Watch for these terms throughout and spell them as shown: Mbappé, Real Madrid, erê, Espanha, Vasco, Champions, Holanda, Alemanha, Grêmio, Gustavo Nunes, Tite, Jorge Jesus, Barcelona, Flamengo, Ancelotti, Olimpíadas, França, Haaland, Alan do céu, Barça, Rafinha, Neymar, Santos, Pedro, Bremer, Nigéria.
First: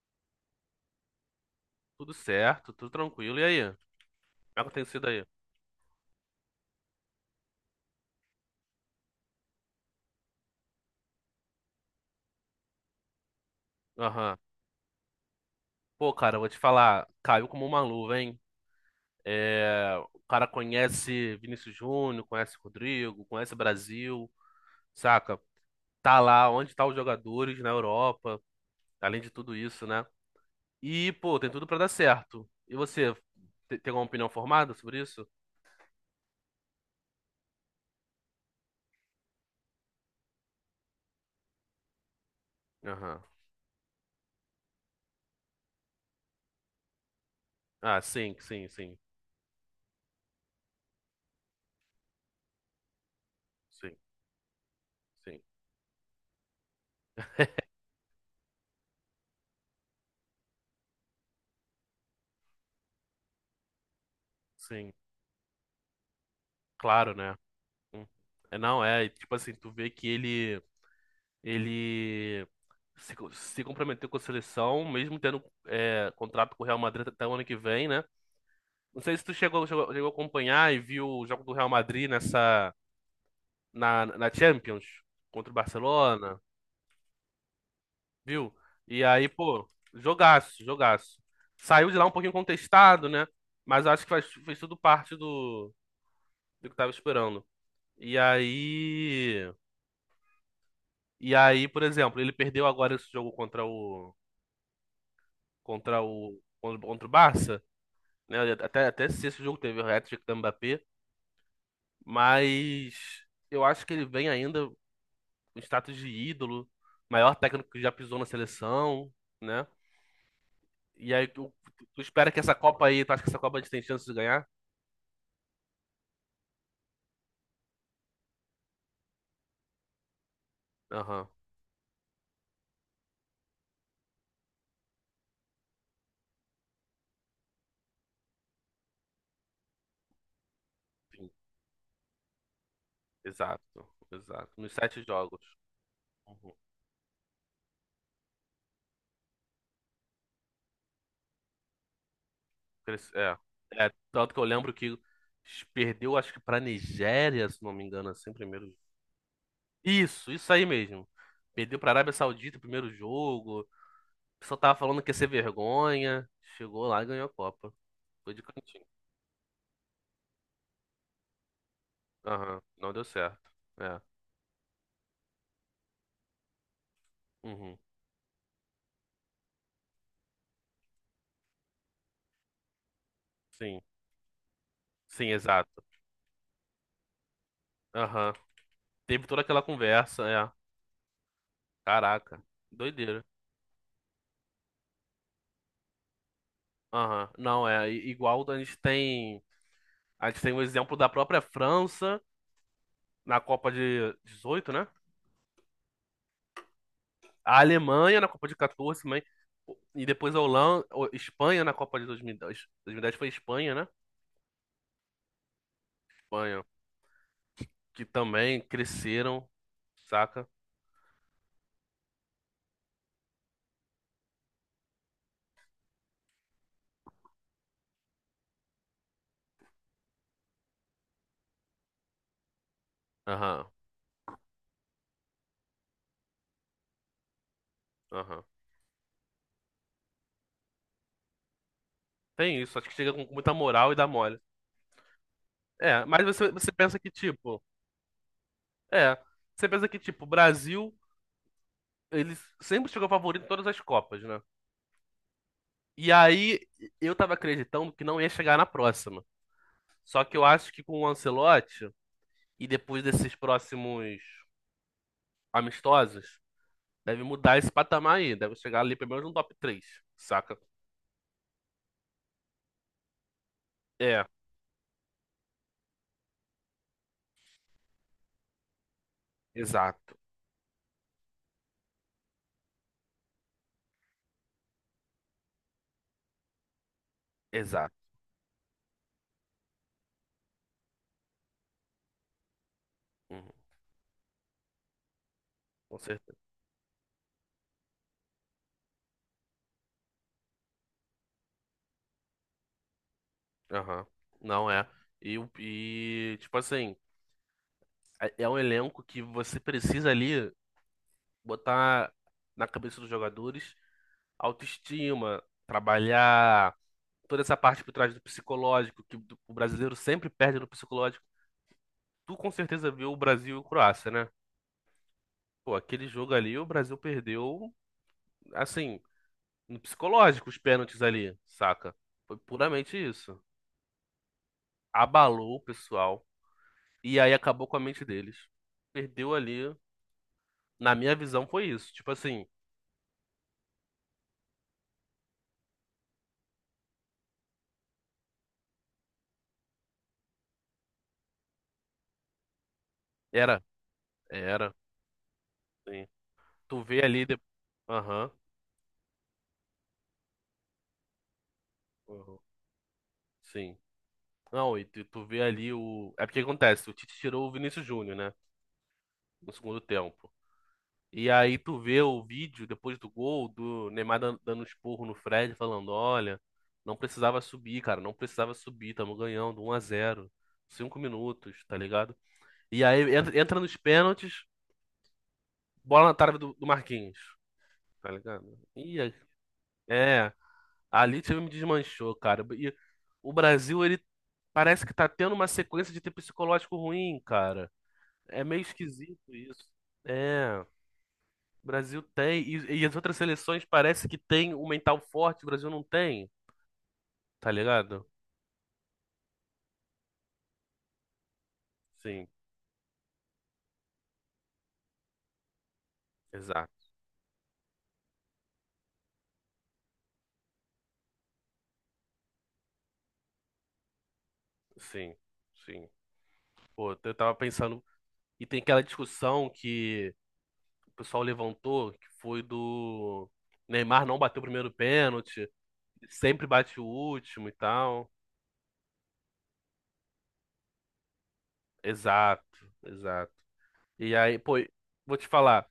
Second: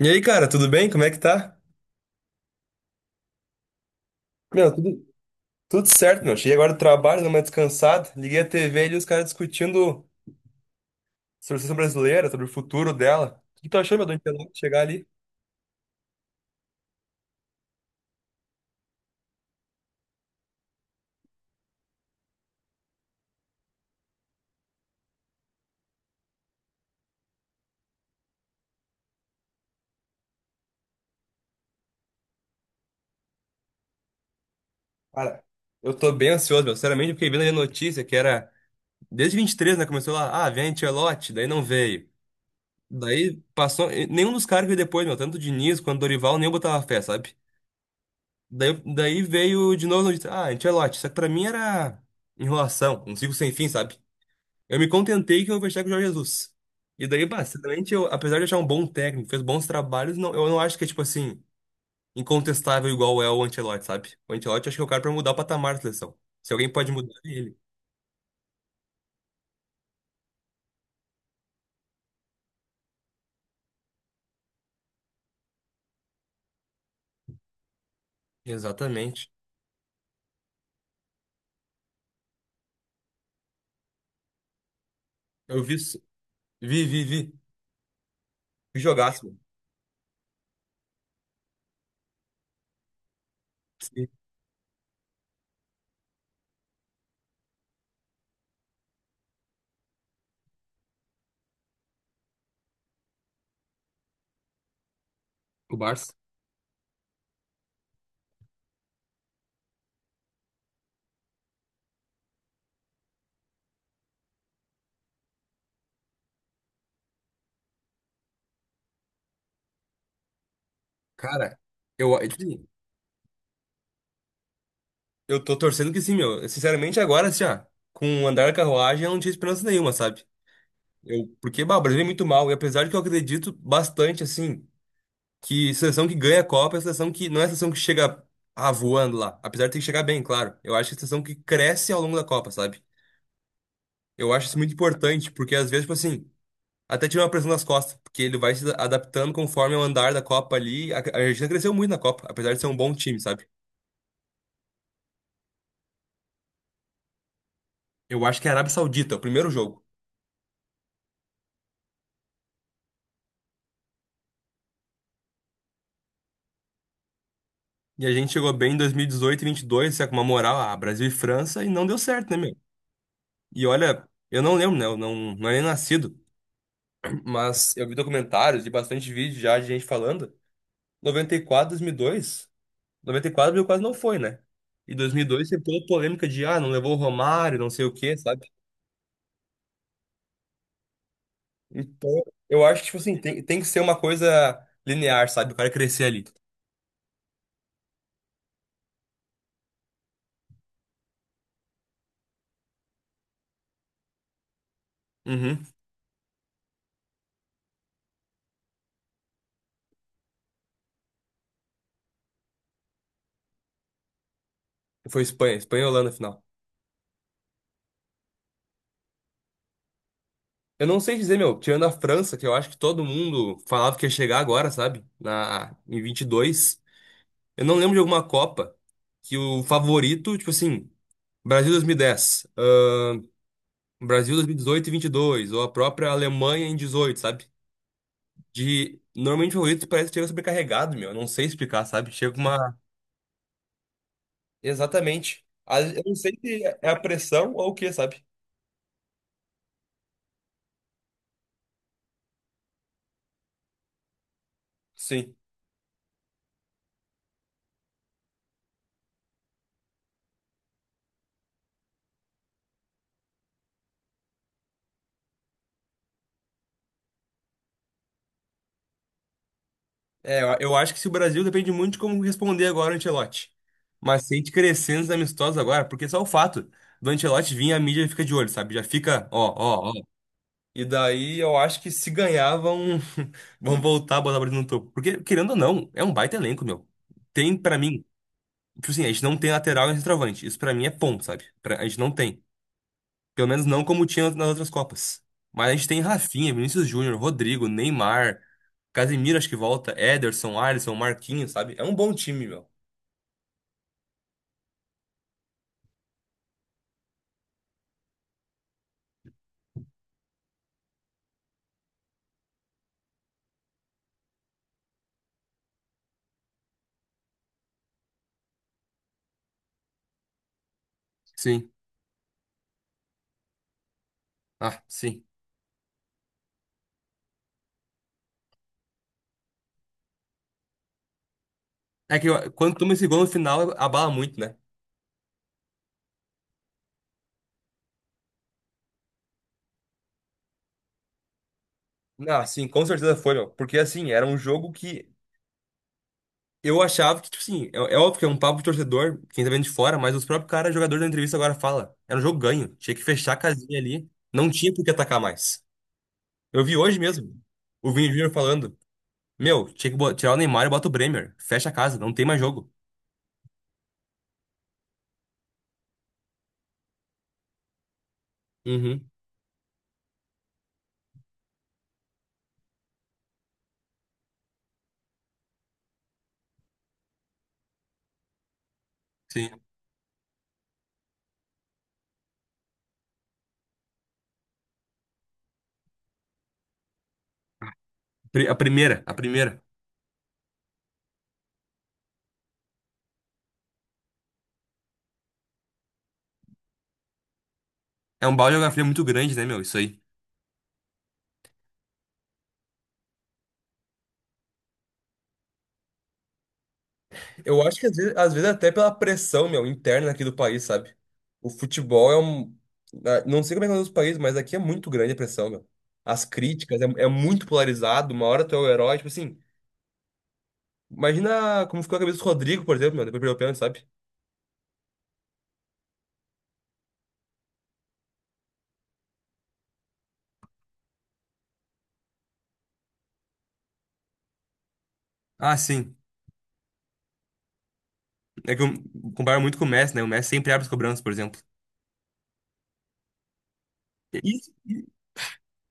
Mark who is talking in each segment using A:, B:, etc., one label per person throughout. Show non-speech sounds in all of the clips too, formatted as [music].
A: E aí, cara, tudo bem? Como é que tá?
B: Tudo certo, tudo tranquilo. E aí? Como é que
A: Meu,
B: tem
A: tudo,
B: sido aí?
A: tudo certo, meu. Cheguei agora do trabalho, dei uma descansada. Liguei a TV ali, os caras discutindo sobre a seleção brasileira, sobre o futuro dela. O que tu achou, meu, do
B: Aham.
A: Ancelotti chegar ali?
B: Pô, cara, eu vou te falar, caiu como uma luva, hein? É, o cara conhece Vinícius Júnior, conhece Rodrigo, conhece Brasil, saca? Tá lá onde tá os jogadores na Europa, além de tudo isso, né? E, pô, tem tudo pra dar certo. E você, tem alguma opinião formada sobre isso?
A: Cara, eu tô bem ansioso, meu. Sinceramente, eu fiquei vendo ali a notícia que era... Desde 23, né, começou lá, ah, vem Ancelotti, daí não veio.
B: Aham.
A: Daí passou... e nenhum dos caras veio depois, meu. Tanto o Diniz quanto o Dorival, nem eu botava fé, sabe?
B: Ah, sim, sim,
A: Daí,
B: sim,
A: daí veio de novo a notícia, ah, Ancelotti. Só que pra mim era enrolação, um ciclo sem fim,
B: sim,
A: sabe? Eu me
B: sim,
A: contentei que eu fechar com o Jorge Jesus. E daí, bah, sinceramente, eu, apesar de achar um bom técnico, fez bons trabalhos, não, eu não acho que é, tipo assim, incontestável igual é o Ancelotti, sabe? O Ancelotti acho que é o
B: sim.
A: cara pra mudar o patamar da seleção. Se alguém pode mudar,
B: Claro,
A: é
B: né?
A: ele.
B: Hum. É, não, é, tipo assim, tu vê que ele, ele se comprometeu com a seleção, mesmo tendo contrato com o Real Madrid até o ano que vem, né? Não sei se
A: Exatamente.
B: tu chegou a acompanhar e viu o jogo do Real Madrid na Champions contra o
A: Eu vi
B: Barcelona,
A: vi, vi, vi.
B: viu?
A: Vi
B: E
A: jogaço,
B: aí,
A: mano.
B: pô, jogaço, jogaço. Saiu de lá um pouquinho contestado, né? Mas acho
A: Sim,
B: que fez tudo parte do que tava esperando. E aí. E aí, por exemplo, ele perdeu agora esse jogo contra o.
A: o
B: Contra
A: Barça.
B: o. Contra o Barça. Né? Até se esse jogo teve o hat-trick do Mbappé, mas eu acho que ele vem ainda com status de ídolo, maior técnico que já pisou na seleção, né? E aí tu,
A: Cara,
B: tu
A: eu, é,
B: espera que
A: tipo
B: essa
A: assim,
B: Copa aí, tu acha que essa Copa a gente tem chance de ganhar?
A: eu tô torcendo que sim, meu. Sinceramente, agora, assim, ó, com o andar da carruagem, eu não tinha esperança nenhuma, sabe? Eu,
B: Aham,
A: porque, bah, o Brasil é muito mal, e apesar de que eu acredito bastante, assim. Que seleção que ganha a Copa é a seleção que não é a seleção que chega, ah, voando lá, apesar de ter que chegar bem, claro. Eu acho que é a seleção
B: sim,
A: que cresce ao longo da Copa, sabe?
B: exato,
A: Eu acho
B: exato.
A: isso muito
B: Nos sete
A: importante,
B: jogos.
A: porque às vezes, tipo assim,
B: Uhum.
A: até tira uma pressão das costas, porque ele vai se adaptando conforme o andar da Copa ali. A Argentina cresceu muito na Copa, apesar de ser um bom
B: Cres-
A: time,
B: É,
A: sabe?
B: é, tanto que eu lembro que perdeu, acho que pra Nigéria, se não me engano,
A: Eu
B: assim,
A: acho que é a Arábia
B: primeiro.
A: Saudita, o primeiro jogo.
B: Isso aí mesmo. Perdeu pra Arábia Saudita o primeiro jogo. O pessoal tava falando que ia ser vergonha. Chegou lá e ganhou a Copa.
A: E a gente
B: Foi de
A: chegou bem em
B: cantinho.
A: 2018 e 22, sabe, com uma moral, ah, Brasil e França, e não deu certo, né, meu?
B: Aham, não deu certo.
A: E
B: É.
A: olha, eu não lembro, né? Eu não era nem nascido, mas
B: Uhum.
A: eu vi documentários e bastante vídeo já de gente falando. Noventa e quatro, 2002. 94 ele
B: Sim,
A: quase não foi, né? E dois mil e
B: sim,
A: dois teve toda
B: exato.
A: a polêmica de, ah, não levou o Romário, não sei o quê,
B: Aham.
A: sabe?
B: Teve toda aquela conversa, é.
A: Então,
B: Caraca,
A: eu acho que, tipo assim,
B: doideira.
A: tem que ser uma coisa linear, sabe? O cara crescer ali.
B: Aham. Não, é. Igual a gente tem. A gente tem o exemplo da própria França na Copa de 18, né?
A: Uhum.
B: A Alemanha na Copa de 14, mas. E depois a Holanda, Espanha na Copa de 2010. 2010 foi Espanha, né?
A: Foi Espanha, Espanha e Holanda final.
B: Espanha. Que também cresceram, saca?
A: Eu não sei dizer, meu, tirando a França, que eu acho que todo mundo falava que ia chegar agora, sabe? Na, em 22. Eu não lembro de alguma Copa que o favorito, tipo assim, Brasil 2010,
B: Aham,
A: Brasil 2018 e 18 e 22, ou a própria Alemanha em 18, sabe?
B: aham.
A: De. Normalmente o Doritos parece que chega sobrecarregado, meu. Eu não sei explicar, sabe? Chega
B: Tem
A: uma.
B: isso, acho que chega com muita moral e dá mole.
A: Exatamente. A- eu
B: É,
A: não
B: mas
A: sei
B: você,
A: se
B: você
A: é a
B: pensa que,
A: pressão
B: tipo,
A: ou o que, sabe?
B: é, você pensa que, tipo, o Brasil, ele sempre chegou favorito em todas as Copas, né?
A: Sim.
B: E aí, eu tava acreditando que não ia chegar na próxima. Só que eu acho que com o Ancelotti, e depois desses próximos amistosos, deve mudar esse patamar aí, deve chegar ali pelo menos no top três,
A: É, eu
B: saca?
A: eu acho que se o Brasil depende muito de como responder agora o Ancelotti. Mas
B: É,
A: se a gente crescer nos amistosos agora, porque só o fato do Ancelotti vir, a mídia fica de olho, sabe? Já fica, ó, ó, ó.
B: exato,
A: E daí eu acho que se ganhar, vão, [laughs] vão voltar a botar o Brasil no topo. Porque, querendo ou não, é um baita elenco, meu. Tem, pra
B: exato.
A: mim. Tipo assim, a gente não tem lateral e centroavante. Isso pra mim é ponto, sabe? Pra- a gente não tem. Pelo
B: Uhum,
A: menos não como tinha nas outras Copas. Mas a gente
B: com
A: tem
B: certeza.
A: Rafinha, Vinícius Júnior, Rodrigo, Neymar, Casemiro, acho que volta, Ederson, Alisson, Marquinhos, sabe? É um bom time, meu.
B: Aham, não é. E, tipo assim. É um elenco que você precisa ali botar na cabeça dos jogadores autoestima, trabalhar toda essa parte por trás do psicológico, que o brasileiro sempre perde no psicológico.
A: Sim.
B: Tu com certeza viu o Brasil e o Croácia, né?
A: Ah, sim.
B: Pô, aquele jogo ali, o Brasil perdeu, assim, no psicológico, os pênaltis ali, saca?
A: É que
B: Foi
A: ó, quando toma
B: puramente
A: esse gol no
B: isso.
A: final, abala muito, né?
B: Abalou o pessoal e aí acabou com a mente deles. Perdeu ali, na minha visão, foi isso. Tipo
A: Ah,
B: assim,
A: sim, com certeza foi, meu. Porque assim, era um jogo que eu achava que, tipo assim, é, é óbvio que é um papo de torcedor, quem tá vendo de fora, mas os próprios caras, jogadores da entrevista agora fala. Era um jogo ganho. Tinha que fechar a
B: era,
A: casinha ali. Não tinha
B: era.
A: por que atacar mais. Eu vi
B: Tu
A: hoje
B: vê ali.
A: mesmo o Vini Júnior
B: Aham.
A: falando: meu, tinha que tirar o Neymar e bota o Bremer. Fecha a casa, não tem
B: Uhum.
A: mais jogo.
B: Sim. Não, e tu vê ali o. É porque acontece, o Tite tirou o Vinícius Júnior, né?
A: Uhum.
B: No segundo tempo. E aí tu vê o vídeo depois do gol do Neymar dando um esporro no Fred, falando: olha, não precisava subir, cara, não precisava subir, tamo
A: Sim.
B: ganhando 1-0 5 minutos, tá ligado? E aí entra nos pênaltis, bola na trave do Marquinhos, tá
A: Pri- A
B: ligado?
A: primeira,
B: E
A: a
B: aí-
A: primeira.
B: é. Ali o time me desmanchou, cara. E o Brasil, ele parece que tá tendo uma sequência de ter psicológico ruim, cara.
A: É um
B: É
A: balde de
B: meio
A: água fria muito grande,
B: esquisito
A: né, meu?
B: isso.
A: Isso aí.
B: É, o Brasil tem. E as outras seleções parece que tem um mental forte, o Brasil não tem, tá
A: Eu acho que às
B: ligado?
A: vezes, às vezes até pela pressão, meu, interna aqui do país, sabe? O futebol é
B: Sim,
A: um. Ah, não sei como é que é nos outros países, mas aqui é muito grande a pressão, meu. As críticas é,
B: exato.
A: é muito polarizado. Uma hora tu é o herói, tipo assim. Imagina como ficou a cabeça do Rodrigo, por exemplo, meu, depois perdeu o pênalti, sabe?
B: Sim, sim. Pô, eu tava pensando. E tem aquela discussão que o pessoal levantou, que foi do Neymar não bateu o primeiro pênalti,
A: Ah, sim.
B: sempre bate o último e tal.
A: É que eu comparo muito com o Messi, né? O Messi sempre abre as cobranças, por exemplo.
B: Exato, exato. E aí,
A: Isso,
B: pô, vou te falar,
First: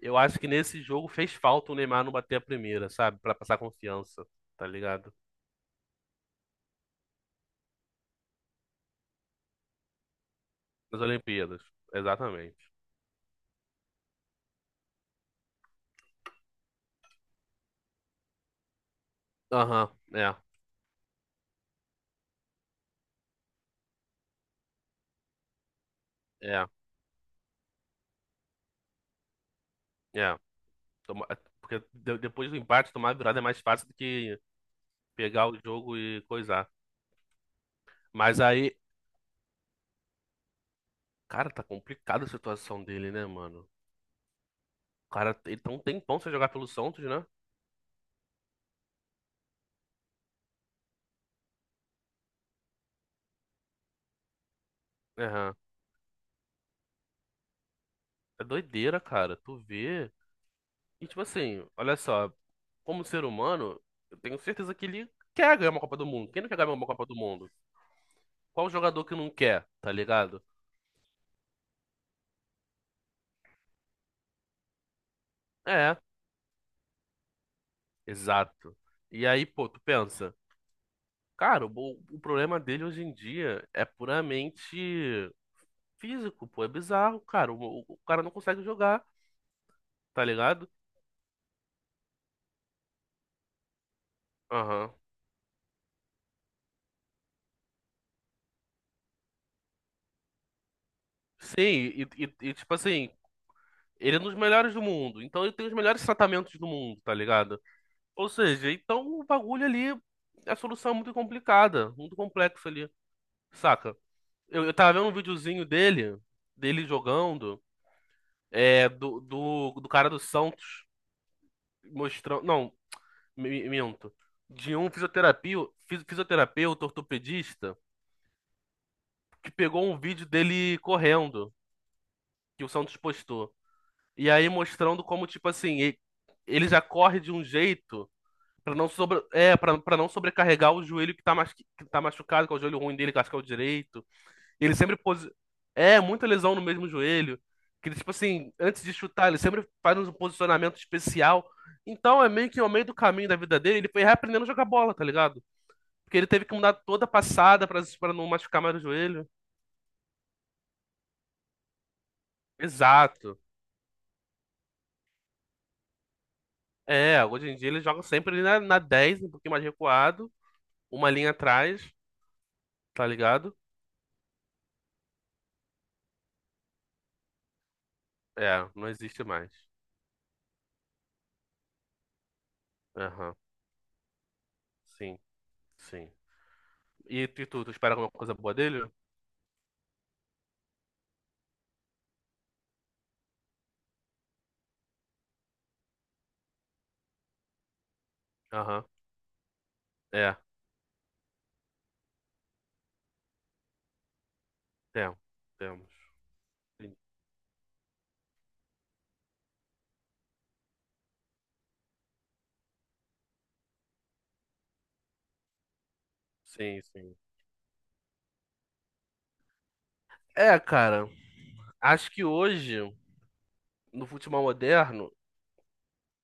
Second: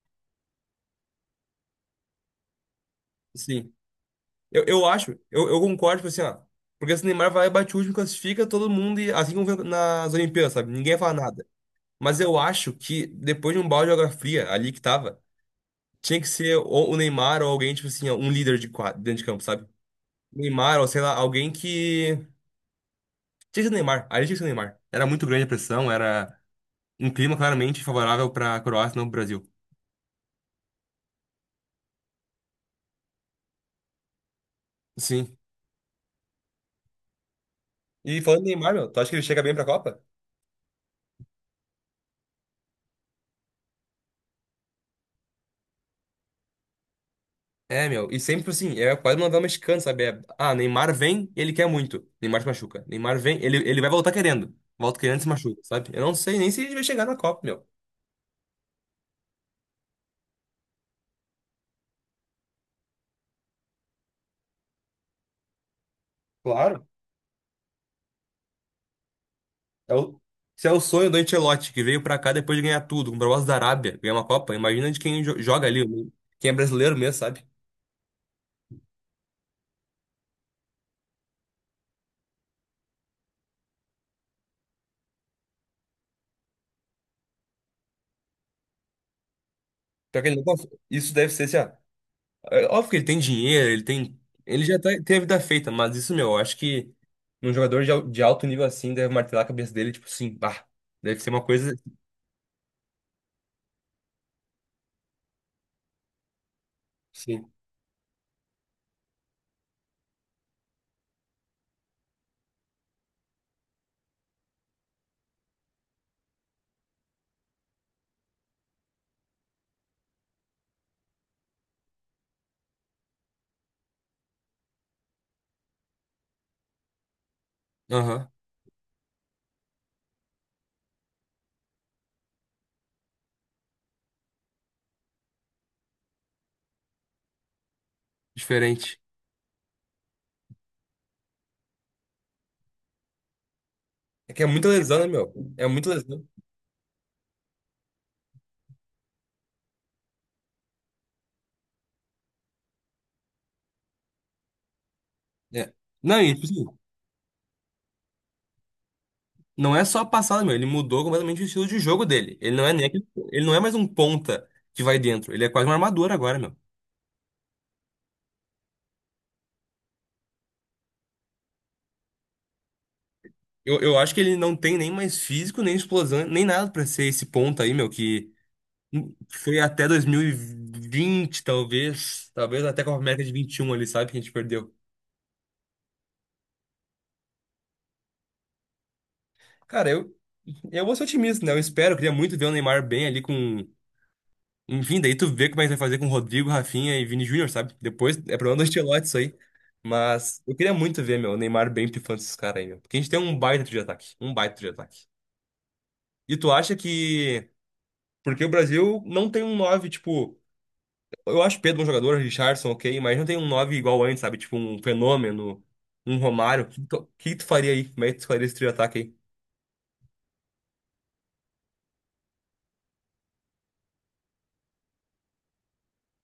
B: eu acho que nesse jogo fez falta o Neymar não bater a primeira, sabe? Pra passar
A: sim.
B: confiança,
A: Eu,
B: tá
A: eu acho,
B: ligado?
A: eu, eu concordo, tipo assim, ó. Porque se o Neymar vai, bate o último, classifica todo mundo, e, assim como foi nas Olimpíadas, sabe? Ninguém
B: Nas
A: fala nada.
B: Olimpíadas,
A: Mas eu
B: exatamente.
A: acho que depois de um balde de água fria ali que tava, tinha que ser ou o Neymar ou alguém, tipo assim, ó, um líder de quadro, dentro de campo, sabe?
B: Aham, é,
A: O Neymar, ou sei lá, alguém que. Tinha que ser o Neymar, ali tinha que ser o Neymar. Era muito grande a pressão, era
B: é,
A: um clima claramente favorável pra Croácia, não pro Brasil.
B: é. Toma- Porque depois do empate, tomar a virada é mais fácil do que
A: Sim.
B: pegar o jogo e coisar.
A: E
B: Mas
A: falando em Neymar,
B: aí,
A: meu, tu acha que ele chega bem pra Copa?
B: cara, tá complicada a situação dele, né, mano? O cara, ele tá um tempão sem jogar pelo Santos, né?
A: É, meu, e sempre assim, é quase uma novela mexicana, sabe? É, ah, Neymar vem, ele quer muito. Neymar se machuca. Neymar vem, ele vai voltar querendo. Volta querendo e se
B: Aham.
A: machuca, sabe? Eu não sei nem se ele vai chegar na Copa, meu.
B: É doideira, cara. Tu vê. E tipo assim, olha só. Como ser humano, eu tenho certeza que ele quer ganhar uma Copa do Mundo. Quem não quer ganhar uma
A: Claro.
B: Copa do Mundo? Qual jogador que não quer, tá
A: É o,
B: ligado?
A: Se é o sonho do Ancelotti, que veio pra cá depois de ganhar tudo, com o propósito da Arábia, ganhar uma Copa, imagina de quem joga ali,
B: É,
A: quem é brasileiro mesmo, sabe?
B: exato. E aí, pô, tu pensa, cara, o problema dele hoje em dia é puramente físico, pô, é bizarro, cara. O cara não consegue jogar,
A: Pior
B: tá
A: que ele nunca-
B: ligado?
A: isso deve ser assim, ah, é óbvio que ele tem dinheiro, ele tem. Ele já tá-
B: Aham.
A: tem a vida feita, mas isso, meu, eu acho que um jogador de, al- de alto nível assim, deve martelar a cabeça dele, tipo assim, bah. Deve ser uma
B: Sim,
A: coisa.
B: e, tipo assim, ele é um dos melhores do mundo, então ele tem os melhores tratamentos do mundo, tá
A: Sim.
B: ligado? Ou seja, então o bagulho ali, é a solução é muito complicada, muito complexa ali. Saca? Eu tava vendo um videozinho dele, dele jogando, do cara do Santos mostrando. Não, minto. De um fisioterapia, fisioterapeuta, ortopedista,
A: Aham.
B: que pegou um vídeo dele correndo, que o Santos postou. E aí mostrando como, tipo assim, ele já corre de um jeito pra não
A: Diferente.
B: para não sobrecarregar o joelho que tá machucado, que é o joelho ruim dele, que eu acho que é o direito.
A: É que é muita
B: Ele sempre
A: lesão, né,
B: posi...
A: meu? É muita
B: É,
A: lesão.
B: muita lesão no mesmo joelho. Que ele, tipo assim, antes de chutar, ele sempre faz um posicionamento especial. Então é meio que ao meio do caminho da vida dele, ele foi reaprendendo a jogar bola, tá ligado?
A: É.
B: Porque
A: Não,
B: ele
A: e
B: teve
A: tipo
B: que
A: assim,
B: mudar toda a passada pra não machucar mais o joelho.
A: não é só a passada, meu. Ele mudou completamente o estilo de jogo dele. Ele não é nem aquele-
B: Exato.
A: ele não é mais um ponta que vai dentro. Ele é quase uma armadura agora, meu.
B: É, hoje em dia ele joga sempre ali na, na 10, um pouquinho mais recuado, uma linha atrás, tá ligado?
A: Eu acho que ele não tem nem mais físico, nem explosão, nem nada pra ser esse ponta aí, meu, que
B: É, não existe mais.
A: foi até 2020 talvez. Talvez até com a Copa América de
B: Aham,
A: 21 ali, sabe? Que a gente perdeu.
B: sim, sim. E tu espera alguma coisa boa dele?
A: Cara, eu vou ser otimista, né? Eu espero, eu queria muito ver o Neymar bem ali com. Enfim, daí tu vê como é que vai fazer com Rodrigo, Rafinha e Vini Júnior, sabe? Depois é problema do
B: Aham,
A: Ancelotti isso aí.
B: é,
A: Mas eu queria muito ver, meu, o Neymar bem pifando esses caras aí, meu. Porque a gente tem um baita de ataque. Um baita de ataque.
B: temos, temos.
A: E tu acha que. Porque o Brasil não tem um 9 tipo. Eu acho Pedro um jogador, Richarlison, ok, mas não tem um 9 igual antes, sabe? Tipo, um Fenômeno, um Romário. O
B: Sim, sim.
A: que tu faria aí? Como é que tu faria esse trio de ataque aí?
B: É, cara, acho que hoje, no futebol moderno,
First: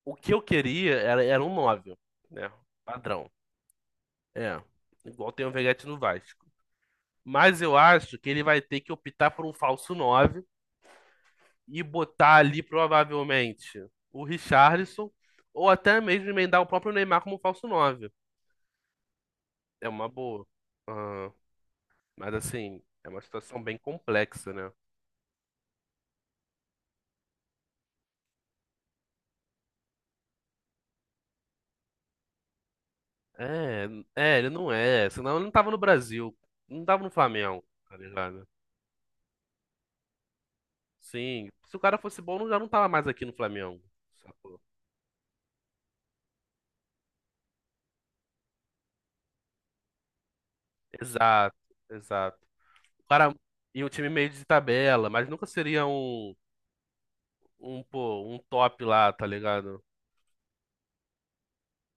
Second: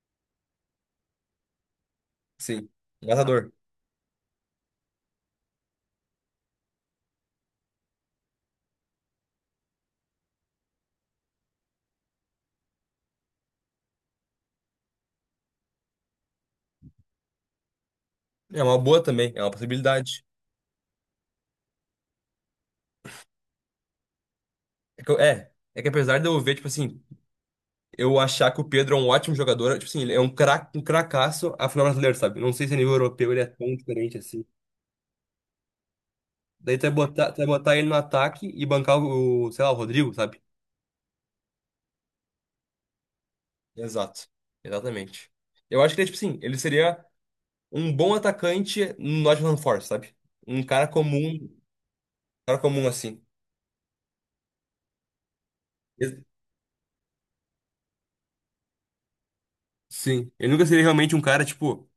B: o que eu queria era um nove, né?
A: Sim. Um
B: Padrão.
A: matador.
B: É. Igual tem o Veguete no Vasco. Mas eu acho que ele vai ter que optar por um falso 9 e botar ali provavelmente o Richarlison ou até mesmo emendar o próprio Neymar como falso nove.
A: É uma boa também, é uma
B: É uma
A: possibilidade.
B: boa. Aham. Mas assim, é uma situação bem complexa, né?
A: É, que é que apesar de eu ver, tipo assim. Eu achar que o Pedro é um ótimo jogador. Tipo assim, ele é um craque, um cracaço a final brasileiro, sabe? Não sei se a nível europeu ele é tão
B: É,
A: diferente
B: é,
A: assim.
B: ele não é. Senão ele não tava no Brasil.
A: Daí
B: Não tava no
A: tu vai
B: Flamengo,
A: botar ele no
B: tá
A: ataque
B: ligado?
A: e bancar o, sei lá, o Rodrigo, sabe?
B: Sim. Se o cara fosse bom, já não tava mais aqui no Flamengo.
A: Exato.
B: Sacou?
A: Exatamente. Eu acho que ele, é, tipo assim, ele seria um bom atacante no Nottingham Forest, sabe?
B: Exato,
A: Um
B: exato.
A: cara comum
B: O
A: assim.
B: cara e um time meio de tabela, mas nunca seria
A: Ex-
B: um, pô, um top lá, tá ligado?
A: sim. Ele nunca seria realmente um cara, tipo.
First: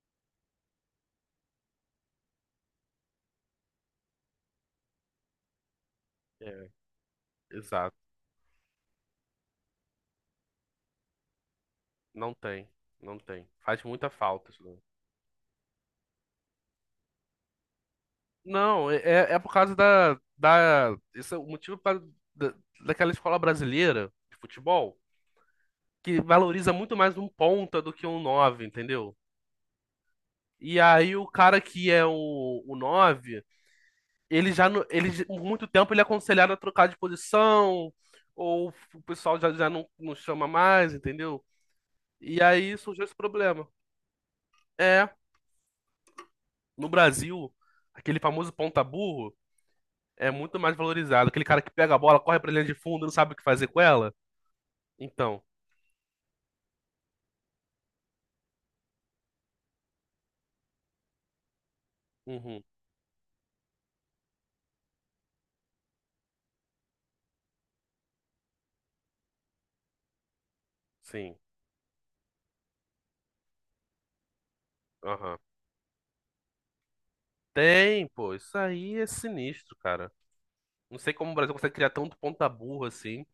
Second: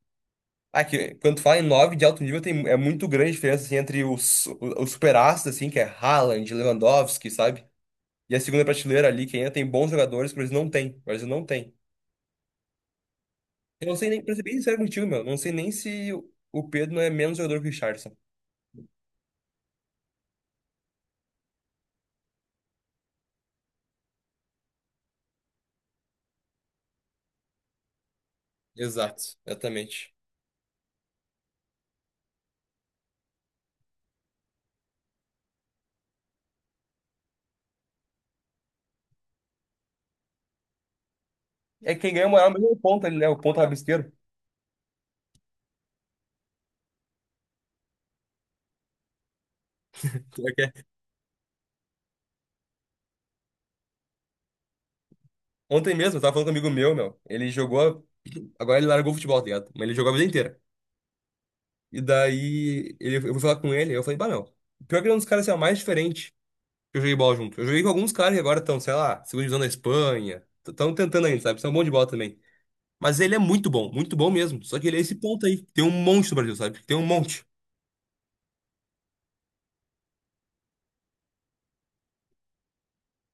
A: Ah, que quando tu fala em nove de alto nível, tem, é muito grande a diferença assim, entre os super-astros, assim, que é Haaland,
B: É,
A: Lewandowski, sabe?
B: exato.
A: E a segunda prateleira ali, que ainda tem bons jogadores, que o Brasil não tem. O Brasil não tem.
B: Não tem, não tem. Faz
A: Eu não sei
B: muita
A: nem, pra ser
B: falta
A: bem
B: isso
A: sincero
B: daí.
A: contigo, meu, não sei nem se o Pedro não é menos jogador que o Richarlison.
B: Não, é, é por causa da. Esse é o motivo por causa da, daquela escola brasileira de futebol. Que valoriza muito mais um ponta do que um 9, entendeu?
A: Exato. Exatamente.
B: E aí o cara que é o 9, ele já não- ele já- por muito tempo ele é aconselhado a trocar de posição, ou o pessoal já não chama mais, entendeu?
A: É quem ganha
B: E
A: moral mesmo é o
B: aí surgiu
A: ponto
B: esse
A: ali, né? O ponto
B: problema.
A: rabisqueiro.
B: É, no Brasil, aquele famoso ponta burro
A: [laughs]
B: é
A: Pior
B: muito
A: que
B: mais
A: é.
B: valorizado. Aquele cara que pega a bola, corre pra linha de fundo, não sabe o que fazer com ela. Então,
A: Ontem mesmo, eu tava falando com um amigo meu, meu. Ele jogou. Agora ele largou o futebol, tá ligado? Mas ele jogou a vida inteira. E
B: uhum,
A: daí ele, eu fui falar com ele, eu falei, bah, meu. Pior que ele é um dos caras assim, ó, mais diferente que eu joguei bola junto. Eu joguei com alguns caras que agora estão, sei lá, segunda divisão da Espanha. Estão tentando
B: sim,
A: ainda, sabe? São bons de bola também. Mas ele é muito bom mesmo. Só que ele é esse
B: aham.
A: ponto aí. Tem um monte no Brasil, sabe? Tem um monte.
B: Tem, pô, isso aí é sinistro, cara. Não sei como o Brasil consegue criar tanto ponta burra assim,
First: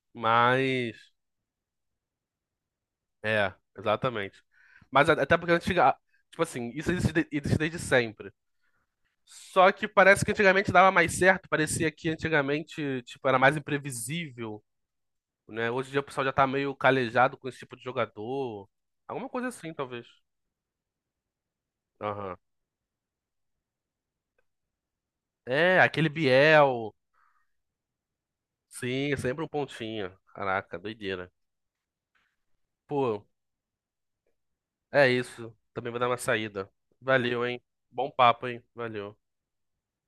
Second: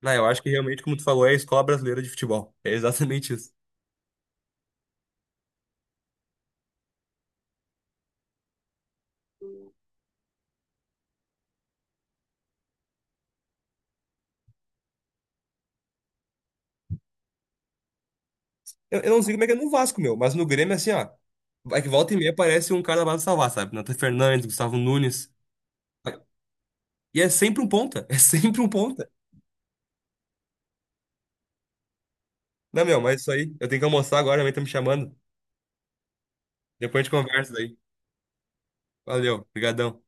A: Não, eu acho que realmente, como
B: mas.
A: tu falou, é a escola brasileira de futebol. É exatamente isso.
B: É, exatamente. Mas até porque antes. Tipo assim, isso existe, existe desde sempre. Só que parece que antigamente dava mais certo, parecia que antigamente, tipo, era mais imprevisível, né? Hoje em dia o pessoal já tá meio calejado com esse tipo de jogador.
A: Eu não
B: Alguma
A: sei como é
B: coisa
A: que é no
B: assim,
A: Vasco,
B: talvez.
A: meu, mas no Grêmio, assim, ó. Vai que volta e meia
B: Aham.
A: aparece um cara da base salvar, sabe? Nathan Fernandes, Gustavo Nunes.
B: É, aquele Biel.
A: E é sempre um ponta. [laughs] É sempre um ponta.
B: Sim, é sempre um pontinho. Caraca, doideira.
A: Não, meu, mas
B: Pô,
A: isso aí. Eu tenho que almoçar agora, a mãe tá me
B: é
A: chamando.
B: isso. Também vou dar uma saída.
A: Depois a gente
B: Valeu,
A: conversa
B: hein?
A: daí.
B: Bom papo, hein? Valeu.
A: Valeu, brigadão.